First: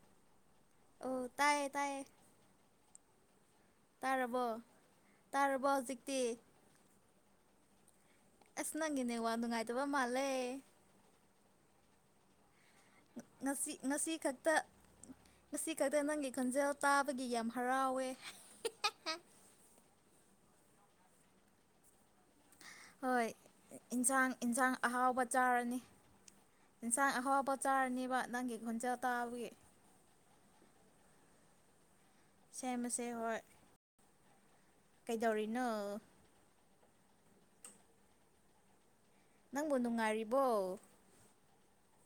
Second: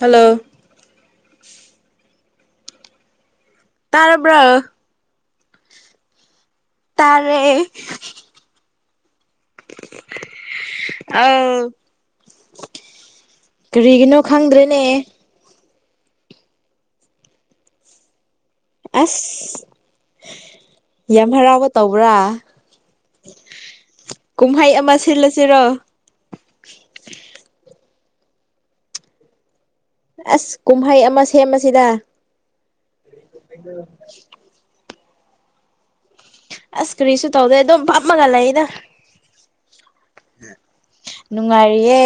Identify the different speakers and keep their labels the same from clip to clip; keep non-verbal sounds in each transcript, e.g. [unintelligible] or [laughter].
Speaker 1: Hello
Speaker 2: ꯑꯣ ꯇꯥꯏꯌꯦ ꯇꯥꯏꯌꯦ ꯇꯥꯔꯕꯣ
Speaker 1: ꯇꯥꯔꯕ꯭ꯔꯣ
Speaker 2: ꯇꯥꯔꯕꯣ ꯍꯧꯖꯤꯛꯇꯤ
Speaker 1: ꯇꯥꯔꯦ
Speaker 2: ꯑꯁ ꯅꯪꯒꯤ ꯅꯦꯠꯋꯥꯔꯛ ꯅꯨꯡꯉꯥꯏꯇꯕ ꯃꯥꯜꯂꯦ
Speaker 1: ꯑꯥꯎ
Speaker 2: ꯉꯁꯤ ꯉꯁꯤ
Speaker 1: ꯀꯔꯤꯒꯤꯅꯣ
Speaker 2: ꯈꯛꯇ
Speaker 1: ꯈꯪꯗ꯭ꯔꯦꯅꯦ
Speaker 2: ꯉꯁꯤ ꯈꯛꯇ ꯅꯪꯒꯤ ꯈꯣꯟꯖꯦꯜ ꯇꯥꯕꯒꯤ ꯌꯥꯝ ꯍꯔꯥꯎꯋꯦ
Speaker 1: ꯑꯁ ꯌꯥꯝ ꯍꯔꯥꯎꯕ ꯇꯧꯕ꯭ꯔꯥ
Speaker 2: ꯍꯣꯏ ꯏꯟꯁꯥꯡ ꯏꯟꯁꯥꯡ
Speaker 1: ꯀꯨꯝꯍꯩ ꯑꯃ
Speaker 2: ꯑꯍꯥꯎꯕ ꯆꯥꯔꯅꯤ
Speaker 1: ꯁꯤꯜꯂꯁꯤꯔꯣ
Speaker 2: ꯏꯟꯁꯥꯡ ꯑꯍꯥꯎꯕ ꯆꯥꯔꯅꯤꯕ ꯅꯪꯒꯤ ꯈꯣꯟꯖꯦꯜ ꯇꯥꯕꯒꯤ
Speaker 1: ꯑꯁ ꯀꯨꯝꯍꯩ ꯑꯃ ꯁꯦꯝꯃꯁꯤꯗꯥ
Speaker 2: ꯁꯦꯝꯃꯁꯦ ꯍꯣꯏ
Speaker 1: [unintelligible]
Speaker 2: ꯀꯩꯗꯧꯔꯤꯅꯣ
Speaker 1: ꯑꯁ ꯀꯔꯤꯁꯨ ꯇꯧꯗꯦ ꯑꯗꯨꯝ ꯐꯝꯃꯒ ꯂꯩꯌꯦꯗ
Speaker 2: ꯅꯪꯕꯨ ꯅꯨꯡꯉꯥꯏꯔꯤꯕꯣ
Speaker 1: ꯅꯨꯡꯉꯥꯏꯔꯤꯌꯦ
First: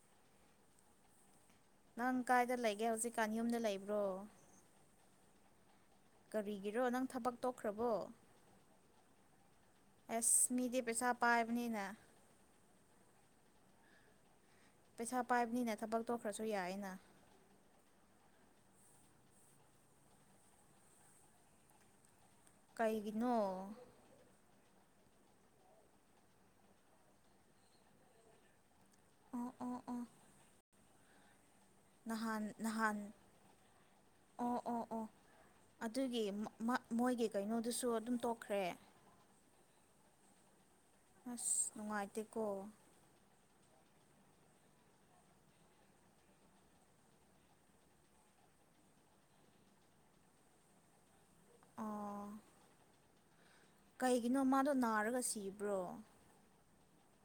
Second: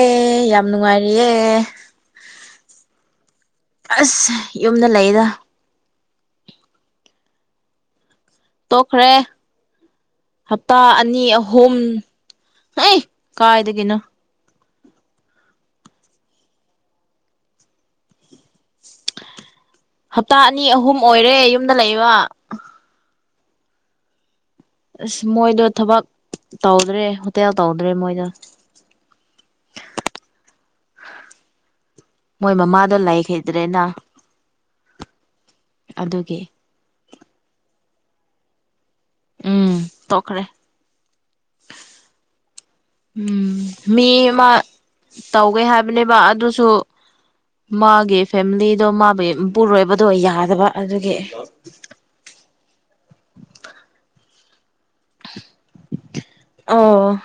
Speaker 1: ꯌꯥꯝ ꯅꯨꯡꯉꯥꯏꯔꯤꯌꯦ
Speaker 2: ꯅꯪ ꯀꯥꯏꯗ ꯂꯩꯒꯦ ꯍꯧꯖꯤꯛ ꯀꯥꯥꯟ ꯌꯨꯝꯗ ꯂꯩ__
Speaker 1: ꯑꯁ ꯌꯨꯝꯗ ꯂꯩꯌꯦꯗ
Speaker 2: ꯀꯔꯤꯒꯤꯔꯣ ꯅꯪ ꯊꯕꯛ ꯇꯣꯛꯈ꯭ꯔꯕꯣ
Speaker 1: ꯇꯣꯛꯈ꯭ꯔꯦ
Speaker 2: ꯑꯁ
Speaker 1: ꯍꯞꯇꯥ
Speaker 2: ꯃꯤꯗꯤ ꯄꯩꯁꯥ
Speaker 1: ꯑꯅꯤ ꯑꯍꯨꯝ
Speaker 2: ꯄꯥꯏꯕꯅꯤꯅ
Speaker 1: ꯑꯦꯡꯈ ꯀꯥꯏꯗꯒꯤꯅꯣ
Speaker 2: ꯄꯩꯁꯥ ꯄꯥꯏꯕꯅꯤꯅ ꯊꯕꯛ ꯇꯣꯛꯈ꯭ꯔꯁꯨ ꯌꯥꯏꯌꯦꯅ
Speaker 1: ꯍꯞꯇꯥ ꯑꯅꯤ ꯑꯍꯨꯝ ꯑꯣꯏꯔꯦ ꯌꯨꯝꯗ ꯂꯩꯕ
Speaker 2: ꯀꯩꯒꯤꯅꯣ
Speaker 1: ꯑꯁ ꯃꯣꯏꯗꯣ ꯊꯕꯛ ꯇꯧꯗ꯭ꯔꯦ ꯍꯣꯇꯦꯜ ꯇꯧꯗ꯭ꯔꯦ ꯃꯣꯏꯗꯣ
Speaker 2: ꯑꯣ ꯑꯣ ꯑꯣ ꯅꯍꯥꯟ
Speaker 1: ꯃꯣꯏ ꯃꯃꯥꯗꯣ
Speaker 2: ꯅꯍꯥꯟ
Speaker 1: ꯂꯩꯈꯤꯗ꯭ꯔꯦꯅ
Speaker 2: ꯑꯣ ꯑꯣ ꯑꯣ ꯑꯗꯨꯒꯤ ꯃ__ ꯃ ꯃꯣꯏꯒꯤ ꯀꯩꯅꯣꯗꯨꯁꯨ ꯑꯗꯨꯝ ꯇꯣꯛꯈ꯭ꯔꯦ
Speaker 1: ꯎꯝ ꯇꯣꯛꯈ꯭ꯔꯦ
Speaker 2: ꯑꯁ ꯅꯨꯡꯉꯥꯏꯇꯦꯀꯣ
Speaker 1: ꯎꯝ ꯃꯤ ꯑꯃ ꯇꯧꯒꯦ ꯍꯥꯏꯕꯅꯦꯕꯥ ꯑꯗꯨꯁꯨ ꯃꯥꯒꯤ ꯐꯦꯃꯤꯂꯤꯗꯣ ꯃꯥꯕꯨ ꯃꯄꯨꯔꯣꯏꯕꯗꯣ ꯌꯥꯗꯕ ꯑꯗꯨꯒꯤ
Speaker 2: ꯑꯥ ꯀꯩꯒꯤꯅꯣ ꯃꯥꯗꯣ ꯅꯥꯔꯒ ꯁꯤꯕ꯭ꯔꯣ
Speaker 1: ꯑꯧ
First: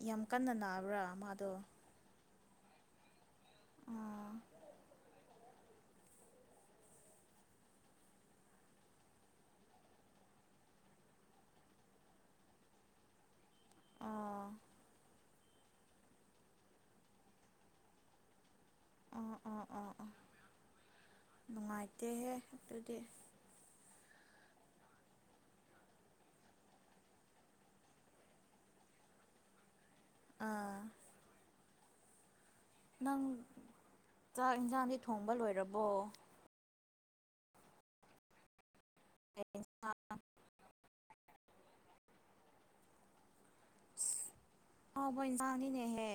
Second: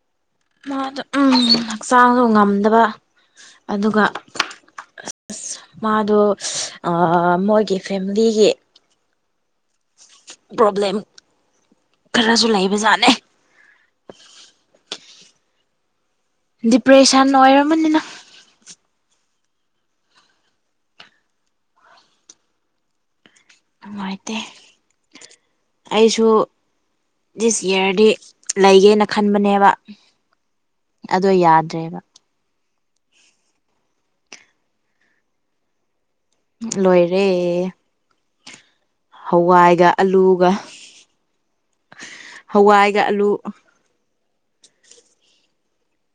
Speaker 2: ꯌꯥꯝ ꯀꯟꯅ
Speaker 1: ꯃꯥ ꯗꯨ
Speaker 2: ꯅꯥꯕ꯭ꯔꯥ
Speaker 1: ꯎꯝ
Speaker 2: ꯃꯥꯗꯣ
Speaker 1: ꯍꯛꯆꯥꯡꯗꯣ ꯉꯝꯗꯕ ꯑꯗꯨꯒ
Speaker 2: ꯑꯣ
Speaker 1: ꯃꯥꯗꯣ ꯑ ꯃꯣꯏꯒꯤ ꯐꯦꯃꯤꯂꯤꯒꯤ ꯄ꯭ꯔꯣꯕ꯭ꯂꯦꯝ ꯈꯔꯁꯨ ꯂꯩꯕꯖꯥꯠꯅꯦ
Speaker 2: ꯑꯥ
Speaker 1: ꯗꯤꯄ꯭ꯔꯦꯁꯟ ꯑꯣꯏꯔꯝꯃꯅꯤꯅ
Speaker 2: ꯑꯣꯥ ꯑꯣ ꯑꯣ ꯑꯣꯥ ꯅꯨꯡꯉꯥꯏꯇꯦꯍꯦ ꯑꯗꯨꯗꯤ
Speaker 1: ꯅꯨꯡꯉꯥꯏꯇꯦ ꯑꯩꯁꯨ ꯗꯤꯁ ꯌꯔꯗꯤ ꯂꯩꯒꯦꯅ ꯈꯟꯕꯅꯦꯕ
Speaker 2: ꯑꯥ
Speaker 1: ꯑꯗꯣ ꯌꯥꯗ꯭ꯔꯦꯕ
Speaker 2: ꯅꯪ ꯆꯥꯛ ꯢꯟꯁꯥꯡꯗꯤ ꯊꯣꯡꯕ ꯂꯣꯏꯔꯕꯣ
Speaker 1: ꯂꯣꯏꯔꯦ ꯍꯋꯥꯏꯒ ꯑꯂꯨꯒ ꯍꯋꯥꯏꯒ ꯑꯂꯨ
Speaker 2: ꯍꯥꯎꯕ ꯢꯟꯁꯥꯡ ꯅꯤꯅꯍꯦ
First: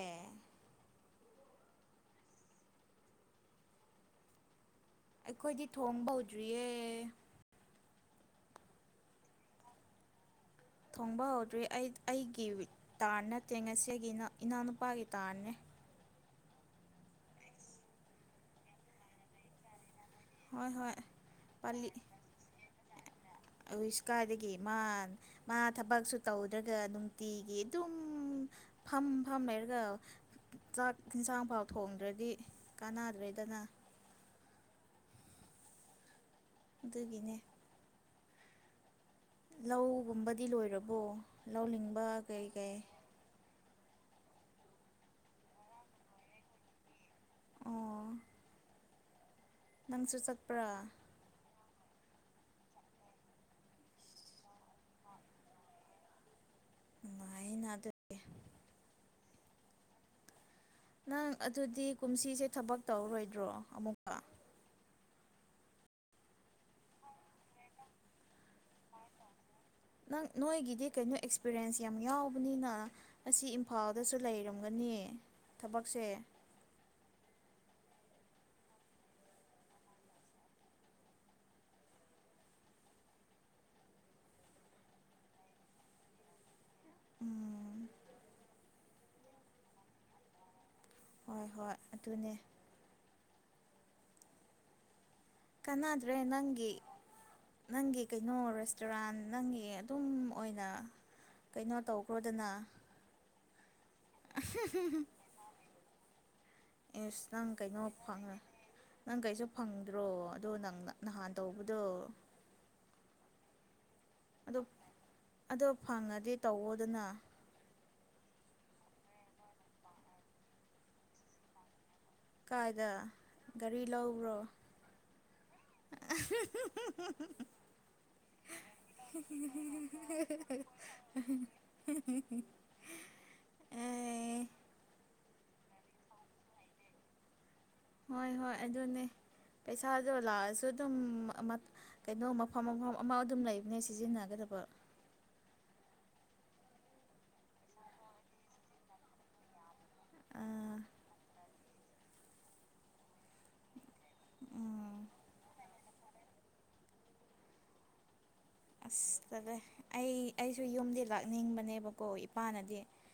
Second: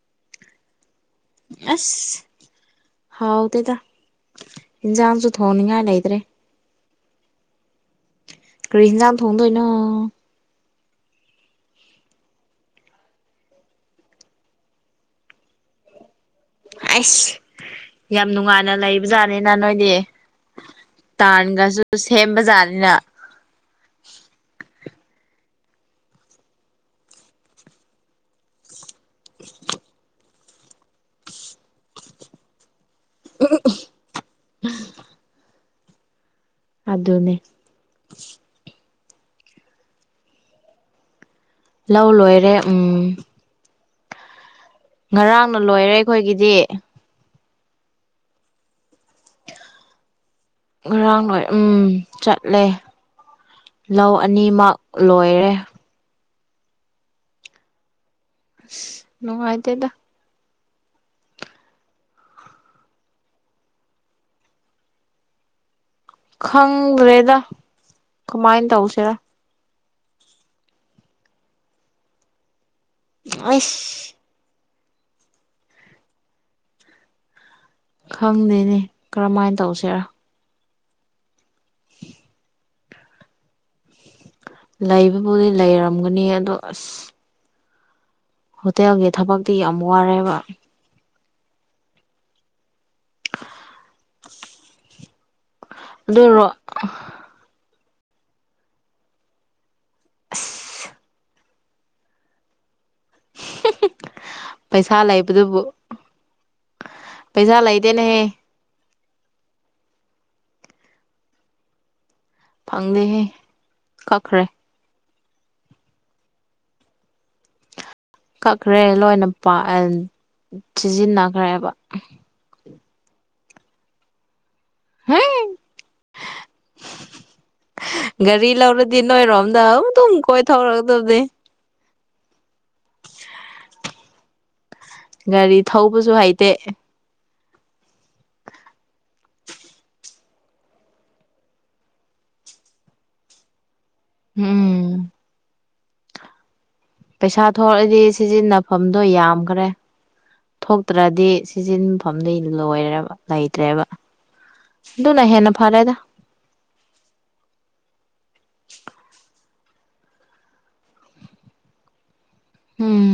Speaker 1: ꯑꯁ ꯍꯥꯎꯇꯦꯗ ꯏꯟꯖꯥꯡꯁꯨ ꯊꯣꯡꯅꯤꯡꯉꯥꯏ ꯂꯩꯇ꯭ꯔꯦ
Speaker 2: ꯇꯔꯤꯌꯦ
Speaker 1: ꯀꯔꯤ ꯑꯦꯟꯖꯥꯡ ꯊꯣꯡꯗꯣꯏꯅꯣ
Speaker 2: ꯊꯣꯡꯕ ꯍꯧꯗ꯭ꯔꯤ ꯑꯩ ꯑꯩꯒꯤ ꯇ꯭ꯔꯟ ꯅꯠꯇꯦ ꯉꯁꯤ ꯏꯅꯥꯎ ꯏꯅꯥꯎꯅꯨꯄꯥꯒꯤ ꯇꯥꯟꯅꯦ
Speaker 1: ꯍꯩꯁ ꯌꯥꯝ ꯅꯨꯡꯉꯥꯏꯅ ꯂꯩꯕꯖꯥꯠꯅꯤꯅ ꯅꯣꯏꯗꯤ
Speaker 2: ꯍꯣꯏ ꯍꯣꯏ
Speaker 1: ꯇ꯭ꯔꯟꯒꯁꯨ ꯁꯦꯝꯕꯖꯥꯠꯅꯤꯅ
Speaker 2: ꯑꯌꯤꯁ ꯀꯥꯏꯗꯒꯤ ꯃꯥꯥ ꯃꯥ ꯊꯕꯛꯁꯨ ꯇꯧꯗ꯭ꯔꯒ ꯅꯨꯡꯇꯤꯒꯤ ꯑꯗꯨꯝ ꯐꯝ ꯐꯝ ꯂꯩꯔꯒ ꯆꯥꯛ ꯏꯟꯁꯥꯡ ꯐꯥꯎ ꯊꯣꯡꯗ꯭ꯔꯗꯤ ꯀꯥꯟꯅꯗ꯭ꯔꯦꯗꯅꯥ
Speaker 1: ꯑꯗꯨꯅꯦ
Speaker 2: ꯑꯗꯨꯒꯤꯅꯦ ꯂꯧꯒꯨꯝꯕꯗꯤ ꯂꯣꯏꯔꯕꯣ ꯂꯧ ꯂꯤꯡꯕ ꯀꯩ
Speaker 1: ꯂꯣꯏꯔꯦ
Speaker 2: ꯀꯩ
Speaker 1: ꯎꯝ ꯉꯔꯥꯡꯅ ꯂꯣꯏꯔꯦ ꯑꯩꯈꯣꯏꯒꯤꯗꯤ
Speaker 2: ꯑꯣ ꯅꯪꯁꯨ ꯆꯠ
Speaker 1: ꯉꯔꯥꯡ ꯂꯣꯏ ꯎꯝ ꯆꯠꯂꯦ ꯂꯧ ꯑꯅꯤꯃꯛ ꯂꯣꯏꯔꯦ
Speaker 2: ꯅꯨꯉꯥꯏꯅꯥ ꯑꯗꯨ ꯑꯦ
Speaker 1: ꯏꯁ ꯅꯨꯡꯉꯥꯏꯇꯦꯗꯥ
Speaker 2: ꯅꯪ ꯑꯗꯨꯗꯤ ꯀꯨꯝꯁꯤꯁꯦ ꯊꯕꯛ ꯇꯧꯔꯔꯣꯏꯗ꯭ꯔꯣ ꯑꯃꯨꯛꯀ
Speaker 1: ꯈꯪꯗ꯭ꯔꯦꯗ ꯀꯃꯥꯏꯅ ꯇꯧꯁꯤꯔꯥ
Speaker 2: ꯅꯪ ꯅꯣꯏꯒꯤꯗꯤ ꯀꯩꯅꯣ ꯑꯦꯛꯁꯄꯤꯔꯤꯌꯦꯟꯁ ꯌꯥꯝ ꯌꯥꯎꯕꯅꯤꯅꯥ ꯑꯁꯤ
Speaker 1: ꯑꯩꯁ
Speaker 2: ꯏꯝꯐꯥꯜꯗꯁꯨ ꯂꯩꯔꯝꯒꯅꯤ ꯊꯕꯛꯁꯦ
Speaker 1: ꯈꯪꯗꯦꯅꯦ ꯀꯔꯝꯃꯥꯏꯅ ꯇꯧꯁꯤꯔꯥ [unintelligible] ꯂꯩꯕꯕꯨꯗꯤ ꯂꯩꯔꯝꯒꯅꯤ ꯑꯗꯣ ꯑꯁ
Speaker 2: ꯎꯝ
Speaker 1: ꯍꯣꯇꯦꯜꯒꯤ ꯊꯕꯛꯇꯤ ꯌꯥꯝ ꯋꯥꯔꯦꯕ
Speaker 2: ꯍꯣꯏ ꯍꯣꯏ ꯑꯗꯨꯅꯦ ꯀꯅꯥꯗ꯭ꯔꯦ
Speaker 1: ꯑꯗꯨꯔꯣ
Speaker 2: ꯅꯪꯒꯤ ꯅꯪꯒꯤ ꯀꯩꯅꯣ ꯔꯦꯁꯇꯨꯔꯥꯟ ꯅꯪꯒꯤ ꯑꯗꯨꯝ ꯑꯣꯏꯅ
Speaker 1: ꯑꯁ
Speaker 2: ꯀꯩꯅꯣ ꯇꯧꯈ꯭ꯔꯣꯗꯅ
Speaker 1: ꯄꯩꯁꯥ ꯂꯩꯕꯗꯨꯕꯨ
Speaker 2: ꯏꯁꯇꯪ
Speaker 1: ꯄꯩꯁꯥ ꯂꯩꯇꯦꯅꯦꯍꯦ
Speaker 2: ꯀꯩꯅꯣꯄꯉ ꯅꯪ ꯀꯩꯁꯨ ꯐꯪꯗ꯭ꯔꯣ ꯑꯗꯣ ꯅꯪ ꯅꯍꯥꯟ ꯇꯧꯕꯗꯣ
Speaker 1: ꯐꯪꯗ ꯍꯦ ꯀꯥꯈꯔ
Speaker 2: ꯑꯣ ꯐꯪꯉꯗꯤ ꯇꯧꯋꯣꯗꯅ
Speaker 1: ꯀꯛꯈ꯭ꯔꯦ ꯂꯣꯏꯅ ꯄ ꯁꯤꯖꯤꯟꯅꯈ꯭ꯔꯦꯕ
Speaker 2: ꯀꯥꯏꯗ ꯒꯥꯔꯤ ꯂꯧꯕ꯭ꯔꯣ [unintelligible]
Speaker 1: ꯒꯥꯔꯤ ꯂꯧꯔꯗꯤ ꯅꯣꯏꯔꯣꯝꯗ ꯑꯗꯨꯝ ꯀꯣꯏꯊꯧꯔꯛꯗꯕꯅꯦ
Speaker 2: [unintelligible] ꯑꯦ
Speaker 1: ꯒꯥꯔꯤ ꯊꯧꯕꯁꯨ ꯍꯩꯇꯦ
Speaker 2: ꯍꯣꯏ ꯍꯣꯏ ꯑꯗꯨꯅꯦ ꯄꯩꯁꯥꯗꯣ ꯂꯥꯛꯑꯁꯨ ꯑꯗꯨꯝ ꯀꯩꯅꯣ ꯃꯐꯝ ꯃꯐꯝ ꯑꯃ ꯑꯗꯨꯝ ꯂꯩꯕꯅꯦ ꯁꯤꯖꯤꯟꯅꯒ ꯍꯥꯏꯒꯗꯕ
Speaker 1: ꯎꯝ ꯄꯩꯁꯥ ꯊꯣꯛꯂꯛꯑꯗꯤ ꯁꯤꯖꯤꯟꯅꯐꯝꯗꯣ ꯌꯥꯝꯈ꯭ꯔꯦ ꯊꯣꯛꯇ꯭ꯔꯗꯤ ꯁꯤꯖꯤꯟꯐꯝꯗꯤ ꯂꯣꯏꯔꯦꯕ ꯂꯩꯇ꯭ꯔꯦꯕ
Speaker 2: ꯎꯝ
Speaker 1: ꯑꯗꯨꯅ ꯍꯦꯟꯅ ꯐꯔꯦꯗ
Speaker 2: ꯑꯁ ꯇꯂꯦ ꯑꯩ ꯑꯩꯁꯨ ꯌꯨꯝꯗꯤ ꯂꯥꯛꯅꯤꯡꯕꯅꯦꯕꯀꯣ ꯏꯄꯥꯅꯗꯤ
Speaker 1: ꯎꯝ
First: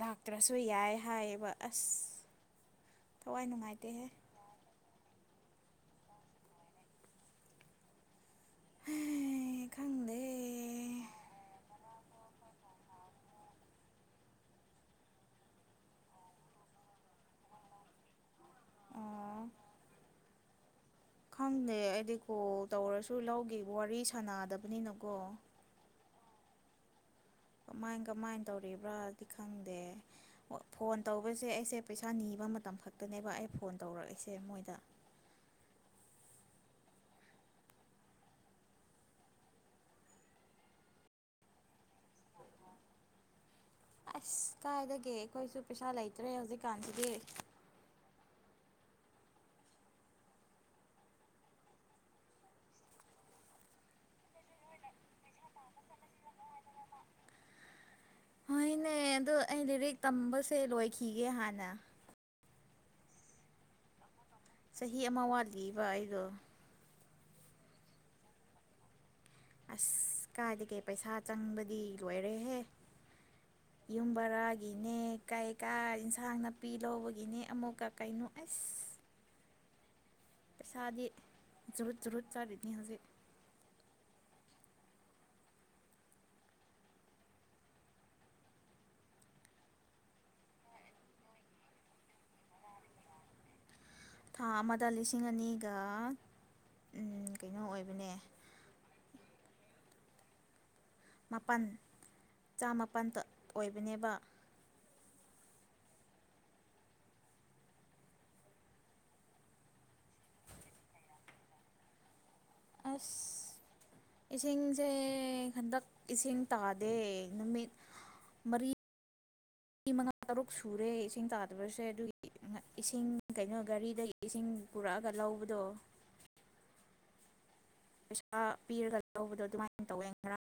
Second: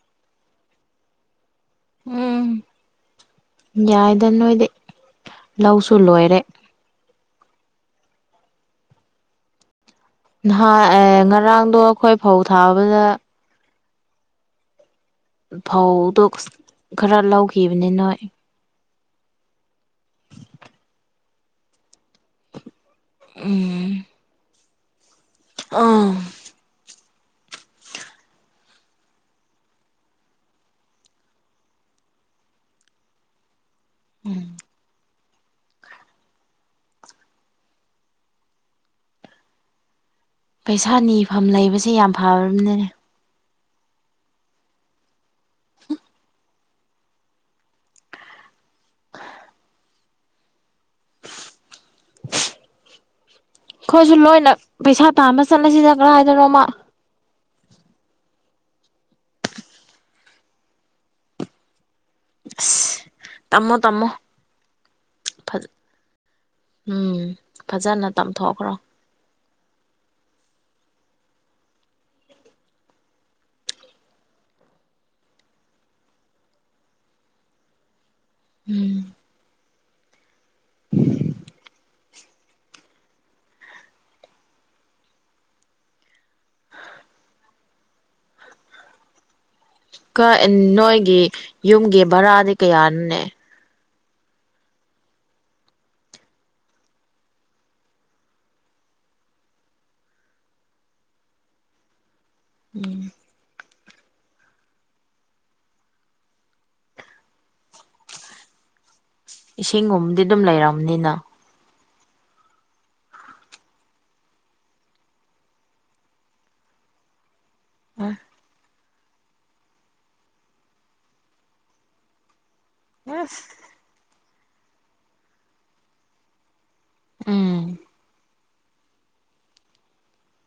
Speaker 2: ꯂꯥꯛꯇ꯭ꯔꯁꯨ ꯌꯥꯏ ꯍꯥꯏꯌꯦꯕ ꯑꯁ
Speaker 1: ꯎꯝ
Speaker 2: ꯊꯋꯥꯏ ꯅꯨꯡꯉꯥꯏꯇꯦꯍꯦ
Speaker 1: ꯌꯥꯏꯗ ꯅꯣꯏꯗꯤ ꯂꯧꯁꯨ ꯂꯣꯏꯔꯦ
Speaker 2: ꯈꯪꯗꯦ
Speaker 1: ꯅꯍꯥꯟ ꯉꯔꯥꯡꯗꯣ ꯑꯩꯈꯣꯏ ꯐꯧ ꯊꯥꯕꯗ ꯐꯧꯗꯣ ꯈꯔ ꯂꯧꯈꯤꯕꯅꯤ ꯅꯣꯏ
Speaker 2: ꯑꯥ ꯈꯪꯗꯦ ꯑꯩꯗꯤ ꯀꯣꯜ ꯇꯧꯔꯁꯨ ꯂꯧꯒꯤ
Speaker 1: ꯎꯝ
Speaker 2: ꯋꯥꯔꯤ ꯁꯥꯟꯅꯗꯕꯅꯤꯅꯀꯣ
Speaker 1: ꯑꯥ
Speaker 2: ꯀꯃꯥꯏ ꯀꯃꯥꯏꯅ ꯇꯧꯔꯤꯕ꯭ꯔꯥꯗꯤ ꯈꯪꯗꯦ ꯐꯣꯟ ꯇꯧꯕꯁꯦ ꯑꯩꯁꯦ ꯄꯩꯁꯥ ꯅꯤꯕ ꯃꯇꯝ ꯈꯛꯇꯅꯦꯕ ꯑꯩ ꯐꯣꯟ ꯇꯧꯔꯛꯏꯁꯦ ꯃꯣꯏꯗ
Speaker 1: ꯄꯩꯁꯥ ꯅꯤꯐꯝ ꯂꯩꯕꯁꯦ ꯌꯥꯝ ꯐꯅꯤꯅꯅꯦ
Speaker 2: ꯑꯁ ꯀꯥꯏꯒꯦ ꯑꯩꯈꯣꯏꯁꯨ ꯄꯩꯁꯥ ꯂꯩꯇ꯭ꯔꯦ ꯍꯧꯖꯤꯛꯀꯥꯟꯁꯤꯗꯤ
Speaker 1: ꯍ ꯑꯩꯈꯣꯏꯁꯨ ꯂꯣꯏꯅ ꯄꯩꯁꯥ ꯇꯥꯥꯟꯕ ꯆꯠꯂꯁꯤꯗ ꯀꯗꯥꯥꯏꯏꯗꯅꯣꯃ
Speaker 2: ꯍꯣꯏꯅꯦ ꯑꯗꯣ ꯑꯩ ꯂꯤꯔꯤꯛ ꯇꯝꯕꯁꯦ ꯂꯣꯏꯈꯤꯒꯦ ꯍꯥꯟꯅ
Speaker 1: ꯇꯃꯣ ꯇꯃꯣ
Speaker 2: ꯆꯍꯤ ꯑꯃ ꯋꯥꯠꯂꯤꯕ ꯑꯩꯗꯣ
Speaker 1: ꯎꯝ ꯐꯖꯅ ꯇꯝꯊꯣꯛꯈ꯭ꯔꯣ
Speaker 2: ꯑꯁ ꯀꯥꯏꯗꯒꯦ ꯄꯩꯁꯥ ꯆꯪꯕꯗꯤ ꯂꯣꯏꯔꯦꯍꯦ
Speaker 1: [unintelligible]
Speaker 2: ꯌꯨꯝ ꯕꯔꯥꯒꯤꯅꯦ ꯀꯩ ꯀꯥ ꯏꯟꯁꯥꯡ ꯅꯥꯄꯤ ꯂꯧꯕꯒꯤꯅꯦ ꯑꯃꯨꯛꯀ ꯀꯩꯅꯣ ꯑꯩꯁ
Speaker 1: ꯎꯝ
Speaker 2: ꯄꯩꯁꯥꯗꯤ ꯨꯔꯨꯠ ꯖꯨꯔꯠ ꯆꯥꯔꯤꯅꯤ ꯍꯧꯖꯤꯛ
Speaker 1: ꯅꯣꯏꯒꯤ ꯌꯨꯝꯒꯤ ꯚꯔꯥꯗꯤ ꯀꯌꯥꯅꯅꯦ
Speaker 2: ꯊꯥ ꯑꯃꯗ ꯂꯤꯁꯤꯡ ꯑꯅꯤꯒ ꯀꯩꯅꯣ ꯑꯣꯏꯕꯅꯦ ꯃꯥꯄꯜ ꯆꯥꯃꯄꯜ ꯑꯣꯏꯕꯅꯦꯕ
Speaker 1: ꯏꯁꯤꯡꯒꯨꯝꯕꯗꯤ ꯑꯗꯨꯝ ꯂꯩꯔꯕꯔꯕꯅꯤꯅ
Speaker 2: ꯑꯁ ꯏꯁꯤꯡꯁꯦ ꯍꯟꯗꯛ ꯏꯁꯤꯡ ꯇꯥꯗꯦ ꯅꯨꯃꯤꯠ ꯃꯔꯤ ꯃ ꯃꯉꯥ ꯇꯔꯨꯛ ꯁꯨꯔꯦ ꯏꯁꯤꯡ ꯇꯥꯗꯕꯁꯦ ꯑꯗꯨ ꯏꯁꯤꯡ
Speaker 1: ꯑꯁ
Speaker 2: ꯀꯩꯅꯣ ꯒꯥꯔꯤꯗꯒꯤ ꯏꯁꯤꯡ ꯄꯨꯔꯛꯑꯒ ꯂꯧꯕꯗꯣ
Speaker 1: ꯎꯝ
Speaker 2: ꯄꯩꯁꯥ ꯄꯤꯔꯒ ꯂꯧꯕꯗꯣ ꯑꯗꯨꯃꯥꯏꯅ ꯇꯧꯋꯦ ꯉꯔꯥꯡ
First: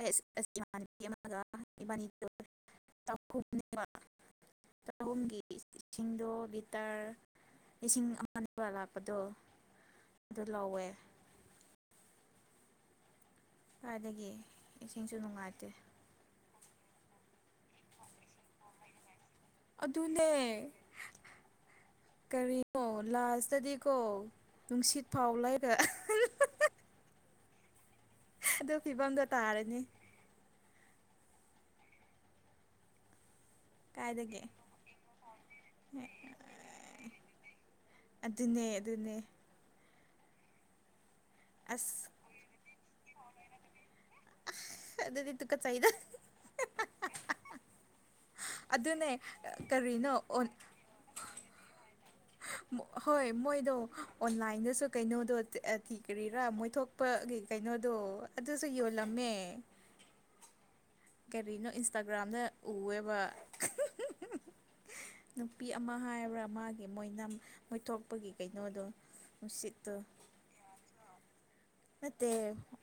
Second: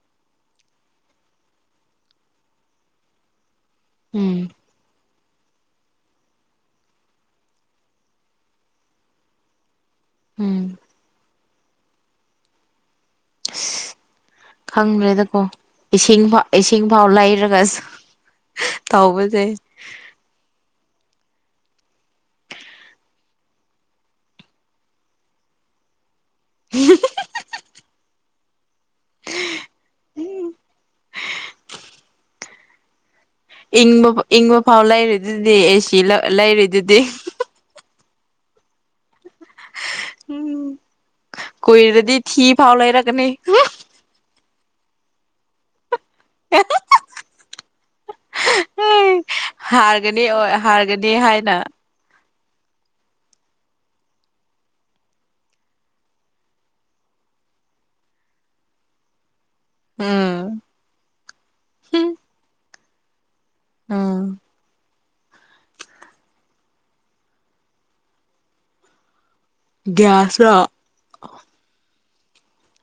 Speaker 2: ꯑꯦꯁ ꯑꯦꯁ ꯏꯃꯅꯕꯤ ꯑꯃꯒ ꯏꯕꯥꯅꯤ ꯇꯥꯡꯈꯨꯜꯅꯤꯕ ꯫
Speaker 1: ꯎꯝ
Speaker 2: ꯆꯍꯨꯝꯒꯤ ꯏꯁꯤꯡꯗꯣ ꯂꯏꯇꯥꯔ ꯂꯤꯁꯤꯡ ꯑꯃꯔ ꯂꯥꯛꯄꯗꯣ ꯑꯗꯨ
Speaker 1: ꯎꯝ
Speaker 2: ꯂꯧꯎꯋꯦ꯫ ꯈ꯭ꯋꯥꯏꯗꯒꯤ꯫
Speaker 1: ꯈꯪꯗ꯭ꯔꯦꯗꯀꯣ ꯏꯁꯤꯡ ꯏꯁꯤꯡ ꯐꯥꯎ ꯂꯩꯔꯒ ꯇꯧꯕꯁꯦ
Speaker 2: ꯑꯗꯨꯅꯦ ꯀꯔꯤꯅꯣ ꯂꯥꯁꯇꯗꯤꯀꯣ ꯅꯨꯡꯁꯤꯠ ꯐꯥꯎ ꯂꯩꯔ
Speaker 1: ꯍꯝ [unintelligible]
Speaker 2: ꯑꯗꯨ ꯐꯤꯕꯝꯗꯣ ꯇꯥꯔꯅꯤ
Speaker 1: ꯎꯝ ꯏꯪꯕ
Speaker 2: ꯀꯥꯏꯗꯒꯤ
Speaker 1: ꯏꯪꯕ ꯐꯥꯎ ꯂꯩꯔꯦꯗꯨꯗꯤ ꯑꯩ ꯁꯤ ꯂꯩꯔꯗꯨꯗꯤ
Speaker 2: ꯑꯗꯨꯅꯦ ꯑꯗꯨꯅꯦ꯫
Speaker 1: ꯎꯝ
Speaker 2: ꯑꯁ
Speaker 1: ꯀꯨꯏꯔꯗꯤ ꯊꯤ ꯐꯥꯎ ꯂꯩꯔꯛꯒꯅꯤ꯫
Speaker 2: ꯑꯁ ꯑꯗꯨꯗꯤ ꯇꯨꯀꯠꯆꯩꯗ
Speaker 1: [inaudible]
Speaker 2: ꯑꯗꯨꯅꯦ ꯀꯔꯤꯅꯣ
Speaker 1: ꯀꯔꯤꯍꯥꯏꯅ꯫
Speaker 2: ꯍꯣꯏ ꯃꯣꯏꯗꯣ ꯑꯣꯟꯂꯥꯏꯟꯗꯁꯨ ꯀꯩꯅꯣꯗꯣ ꯊꯤ ꯀꯔꯤꯔꯥ ꯃꯣꯏ ꯊꯣꯛ ꯒꯤ ꯀꯩꯅꯣꯗꯣ ꯑꯗꯨꯁꯨ ꯌꯣꯜꯂꯝꯃꯦ꯫
Speaker 1: ꯎꯝ꯫
Speaker 2: ꯀꯔꯤꯅꯣ ꯏꯟꯁꯇꯥꯒ꯭ꯔꯥꯝꯗ ꯎꯋꯦꯕ꯫
Speaker 1: ꯎꯝ
Speaker 2: ꯅꯨꯄꯤ ꯑꯃ ꯍꯥꯏꯕ꯭ꯔꯥ ꯃꯥꯒꯤ ꯃꯣꯏꯅꯝ ꯃꯣꯏꯊꯣꯛꯄꯒꯤ ꯀꯩꯅꯣꯗꯣ꯫ ꯅꯨꯡꯁꯤꯠꯇꯣ
Speaker 1: ꯒꯤꯌꯥꯁꯂꫭ꯫
Speaker 2: ꯅꯠꯇꯦ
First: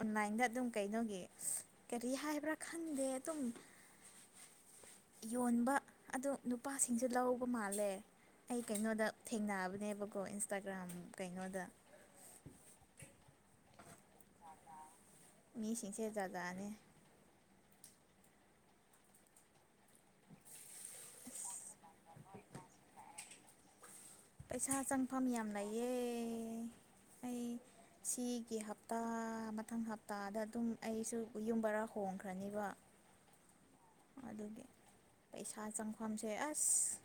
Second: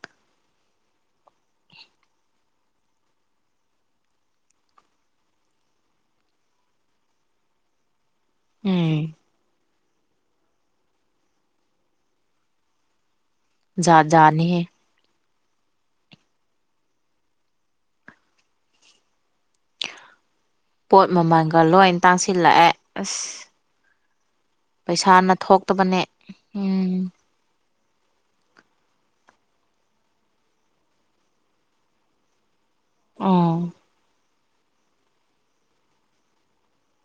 Speaker 2: ꯑꯣꯟꯂꯥꯏꯟꯗ ꯑꯗꯨꯝ ꯀꯩꯅꯣꯒꯤ ꯀꯔꯤ ꯍꯥꯏꯕ꯭ꯔꯥ ꯈꯪꯗꯦ ꯑꯗꯨꯝ ꯌꯣꯟꯕ ꯑꯗꯨ ꯅꯨꯄꯥꯁꯤꯡꯁꯨ ꯂꯧꯕ ꯃꯥꯜꯂꯦ ꯑꯩ ꯀꯩꯅꯣꯗ
Speaker 1: ꯎꯝ
Speaker 2: ꯊꯦꯡꯅꯕꯅꯦꯕꯀꯣ ꯏꯟꯁꯇꯥꯒ꯭ꯔꯥꯝ ꯀꯩꯅꯣꯗ꯫
Speaker 1: ꯖꯥꯠ ꯖꯥꯠꯅꯤꯍꯦ
Speaker 2: ꯃꯤꯁꯤꯡꯁꯦ ꯖꯥꯖꯅꯦ꯫ [unintelligible]
Speaker 1: ꯄꯣꯠ ꯃꯃꯜꯒ ꯂꯣꯏ ꯇꯥꯡꯁꯤꯜꯂꯛꯑꯦ ꯑꯁ꯫
Speaker 2: ꯄꯩꯁꯥ ꯆꯪꯐꯝ
Speaker 1: ꯄꯩꯁꯥꯅ
Speaker 2: ꯌꯥꯝ ꯂꯩꯌꯦ
Speaker 1: ꯊꯣꯛꯇꯕꯅꯦ ꯎꯝ
Speaker 2: ꯑꯩ꯫ ꯁꯤꯒꯤ ꯍꯞꯇꯥ ꯃꯊꯪ ꯍꯞꯇꯥꯗ ꯑꯗꯨꯝ ꯑꯩꯁꯨ ꯌꯨꯝ ꯕꯔꯥ ꯍꯣꯡꯈ꯭ꯔꯅꯤꯕ꯫
Speaker 1: ꯎꯝ꯫
Speaker 2: ꯑꯗꯨꯒꯤ ꯄꯩꯁꯥ ꯆꯪꯐꯝꯁꯦ ꯑꯁ꯫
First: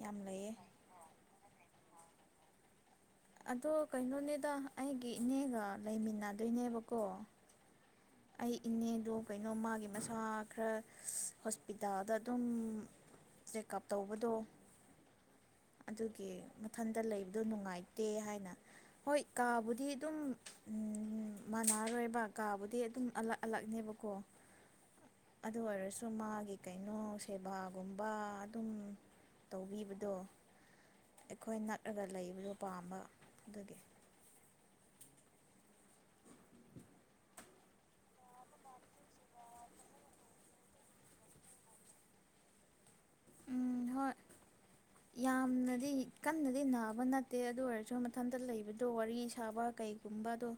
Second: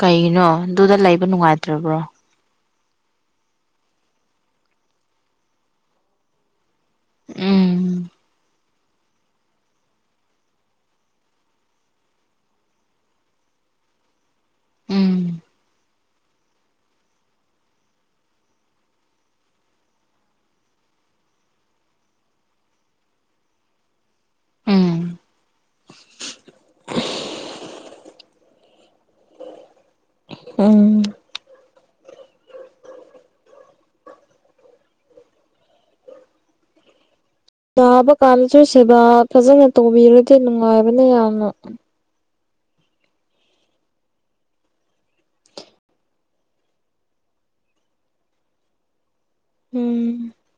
Speaker 2: ꯌꯥꯝ ꯂꯩꯌꯦ
Speaker 1: ꯑꯗꯨꯗ ꯂꯩꯕ ꯅꯨꯡꯉꯥꯏꯇ꯭ꯔꯕ꯭ꯔꯣ꯫
Speaker 2: ꯑꯗꯣ ꯀꯩꯅꯣꯅꯦꯗ ꯑꯩꯒꯤ ꯏꯅꯦꯒ ꯂꯩꯃꯤꯟꯅꯗꯣꯏꯅꯦꯕꯀꯣ꯫
Speaker 1: ꯎꯝ꯫
Speaker 2: ꯑꯩ ꯏꯅꯦꯗꯣ ꯀꯩꯅꯣ ꯃꯥꯒꯤ ꯃꯁꯥ ꯈꯔ ꯍꯣꯁꯄꯤꯇꯥꯜꯗ ꯑꯗꯨꯝ ꯆꯦꯛꯑꯞ ꯇꯧꯕꯗꯣ
Speaker 1: ꯎꯝ꯫
Speaker 2: ꯑꯗꯨꯒꯤ ꯃꯊꯟꯇ ꯂꯩꯕꯗꯣ ꯅꯨꯡꯉꯥꯏꯇꯦ ꯍꯥꯏꯅ ꯍꯣꯏ ꯀꯥꯕꯨꯗꯤ ꯑꯗꯨꯝ ꯃꯥꯟꯅꯔꯣꯏꯕ ꯀꯥꯕꯨꯗꯤ ꯑꯗꯨꯝ ꯑꯂꯛ ꯑꯂꯛꯅꯦꯕꯀꯣ꯫
Speaker 1: ꯎꯝ꯫
Speaker 2: ꯑꯗꯨ ꯑꯣꯏꯔꯁꯨ ꯃꯥꯒꯤ ꯀꯩꯅꯣ ꯁꯦꯕꯥꯒꯨꯝꯕ ꯑꯗꯨꯝ ꯇꯧꯕꯤꯕꯗꯣ
Speaker 1: ꯎꯝ
Speaker 2: ꯑꯩꯈꯣꯏ ꯅꯛꯂꯒ ꯂꯩꯕꯗꯨ ꯄꯥꯝꯕ ꯑꯗꯨꯒꯤ
Speaker 1: ꯇꯥꯕ ꯀꯥꯟꯗꯁꯨ ꯁꯦꯕꯥ ꯐꯖꯅ ꯇꯧꯕꯤꯔꯗꯤ ꯅꯨꯡꯉꯥꯏꯕꯅꯦ ꯌꯥꯝꯅ
Speaker 2: ꯎꯝ ꯍꯣꯏ ꯌꯥꯝꯅꯗꯤ ꯀꯟꯅꯗꯤ ꯅꯥꯕ ꯅꯠꯇꯦ ꯑꯗꯨ ꯑꯣꯏꯔꯁꯨ ꯃꯊꯟꯇ ꯂꯩꯕꯗꯣ ꯋꯥꯔꯤ ꯊꯥꯕꯛ
Speaker 1: ꯎꯝ
Speaker 2: ꯀꯩꯒꯨꯝꯕꯗꯣ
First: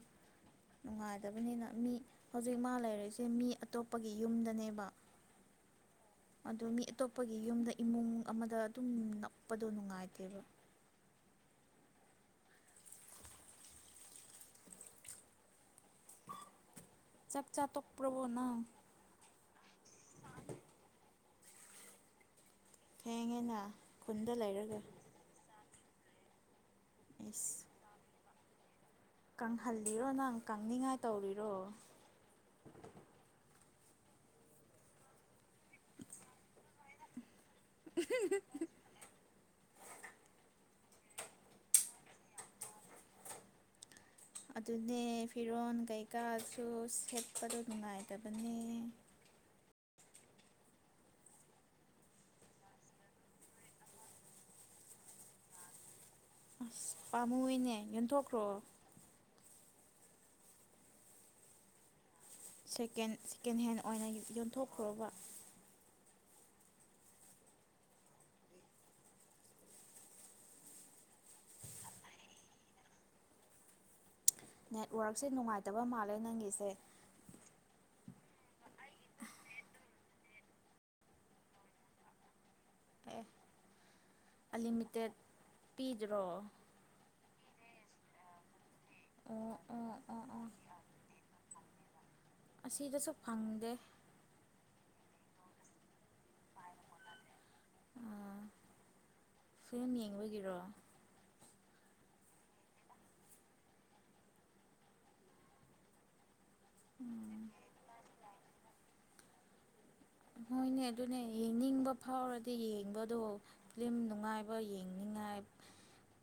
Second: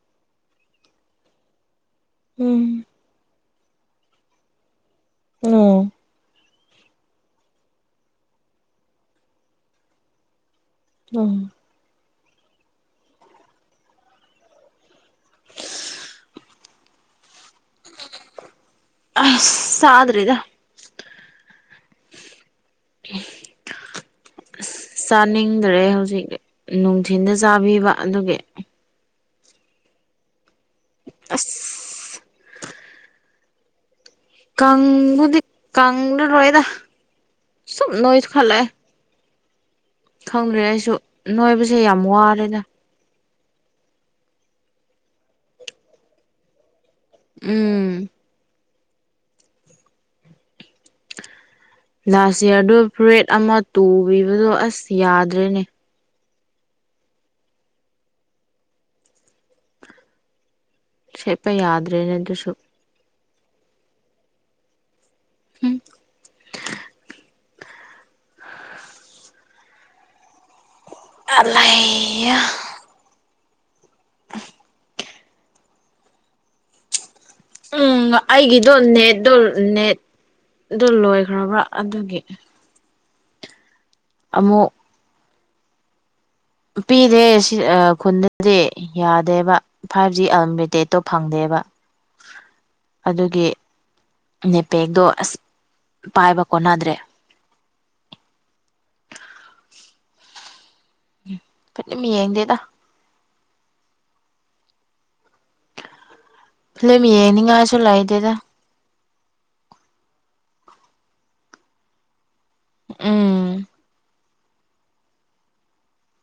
Speaker 2: ꯅꯨꯡꯉꯥꯏꯗꯕꯅꯤꯅ ꯃꯤ ꯍꯧꯖꯤꯛ ꯃꯥ
Speaker 1: ꯎꯝ
Speaker 2: ꯂꯩꯔꯛꯏꯁꯦ ꯃꯤ ꯑꯇꯣꯞꯄꯒꯤ ꯌꯨꯝꯗꯅꯦꯕ
Speaker 1: ꯎꯝ
Speaker 2: ꯑꯗꯣ ꯃꯤ ꯑꯇꯣꯞꯄꯒꯤ ꯌꯨꯝꯗ ꯏꯃꯨꯡ ꯑꯃꯗ ꯑꯗꯨꯝ ꯅꯞꯄꯗꯣ ꯅꯨꯉꯥꯏꯇꯦꯕ
Speaker 1: [unintelligible]
Speaker 2: ꯆꯥꯛꯆꯥ ꯇꯣꯛꯄ꯭ꯔꯣ ꯅꯪ
Speaker 1: ꯑꯁ ꯆꯥꯗ꯭ꯔꯤꯗ
Speaker 2: ꯊꯦꯡꯍꯦꯅ ꯈꯨꯟꯗ ꯂꯩꯔꯒꯦ
Speaker 1: ꯆꯥꯅꯤꯡꯗ꯭ꯔꯦ ꯍꯧꯖꯤꯛ ꯅꯨꯡꯊꯤꯟꯗ
Speaker 2: ꯏꯁ
Speaker 1: ꯆꯥꯕꯤꯕ ꯑꯗꯨꯒꯤ
Speaker 2: ꯀꯪꯍꯜꯂꯤꯔꯣ ꯅꯪ ꯀꯪꯅꯤꯡꯉꯥꯏ ꯇꯧꯔꯤꯔꯣ
Speaker 1: ꯑꯁ ꯀꯪꯕꯨꯗꯤ ꯀꯪꯂꯔꯣꯏꯗ ꯁꯨꯝ ꯅꯣꯏꯈꯠꯂꯛꯑꯦ ꯈꯪꯗ꯭ꯔꯦ ꯑꯩꯁꯨ ꯅꯣꯏꯕꯁꯦ ꯌꯥꯝ ꯋꯥꯔꯦꯗ
Speaker 2: ꯑꯗꯨꯅꯦ ꯐꯤꯔꯣꯜ ꯀꯩꯀꯥꯁꯨ ꯁꯦꯠꯄꯗꯣ
Speaker 1: ꯎꯝ
Speaker 2: ꯅꯨꯡꯉꯥꯏꯇꯕꯅꯦ
Speaker 1: ꯂꯥꯁ ꯏꯌꯥꯔꯗꯨꯣ ꯐꯨꯔꯤꯠ ꯑꯃ ꯇꯨꯕꯤꯕꯗꯣ ꯑꯁ ꯌꯥꯗ꯭ꯔꯦꯅꯦ
Speaker 2: ꯑꯁ ꯄꯥꯝꯃꯨꯏꯅꯦ ꯌꯣꯟꯊꯣꯛꯈ꯭ꯔꯣ
Speaker 1: ꯁꯦꯠꯄ ꯌꯥꯗ꯭ꯔꯦꯅꯦ ꯑꯗꯨꯁꯨ
Speaker 2: ꯁꯦꯀꯦꯟ ꯁꯦꯀꯦꯟ ꯍꯦꯟꯗ ꯑꯣꯏꯅ ꯌꯣꯟꯊꯣꯛꯈ꯭ꯔꯕ
Speaker 1: [unintelligible] [unintelligible]
Speaker 2: ꯅꯦꯠꯋꯔꯛꯁꯦ ꯅꯨꯡꯉꯥꯏꯇꯕ ꯃꯥꯜꯂꯦ ꯅꯪꯒꯤꯁꯦ
Speaker 1: ꯎꯝ ꯑꯩꯒꯤꯗꯣ ꯅꯦꯠ ꯅꯦꯠꯗꯣ ꯂꯣꯏꯈ꯭ꯔꯕ꯭ꯔꯥ ꯑꯗꯨꯒꯤ
Speaker 2: ꯑꯦ
Speaker 1: ꯑꯃꯨꯛ
Speaker 2: ꯑꯟꯂꯤꯃꯤꯇꯦꯠ ꯄꯤꯗ꯭ꯔꯣ
Speaker 1: ꯄꯤꯗꯦ ꯁꯤ ꯈꯨꯟꯗ [unintelligible]
Speaker 2: ꯑꯣ
Speaker 1: ꯌꯥꯗꯦꯕ
Speaker 2: ꯑꯣ
Speaker 1: ꯐꯥꯏꯚ
Speaker 2: ꯑꯣ
Speaker 1: ꯖꯤ
Speaker 2: ꯑꯣ
Speaker 1: ꯑꯜꯂꯤꯃꯤꯇꯦꯠꯇꯣ ꯐꯪꯗꯦꯕ
Speaker 2: ꯑꯁꯤꯗꯁꯨ ꯐꯪꯗꯦ
Speaker 1: ꯅꯦꯠ ꯄꯦꯛꯇꯣ ꯑꯁ ꯄꯥꯏꯕ ꯀꯣꯟꯅꯗ꯭ꯔꯦ
Speaker 2: ꯑꯣ ꯐꯤꯂꯝ ꯌꯦꯡꯕꯒꯤꯔꯣ
Speaker 1: ꯎꯝ ꯐꯤꯂꯝ ꯌꯦꯡꯗꯦꯗ ꯐꯤꯂꯝ ꯌꯦꯡꯅꯤꯡꯉꯥꯏꯁꯨ ꯂꯩꯇꯦꯗ
Speaker 2: ꯍꯣꯏꯅꯦ ꯑꯗꯨꯅꯦ ꯌꯦꯡꯅꯤꯡꯕ ꯐꯥꯎꯔꯗꯤ ꯌꯦꯡꯕꯗꯣ
Speaker 1: ꯎꯝ
Speaker 2: ꯐꯤꯂꯝ ꯅꯨꯡꯉꯥꯏꯕ ꯕꯥꯏ ꯌꯦꯡꯅꯤꯡꯉꯥꯏꯕ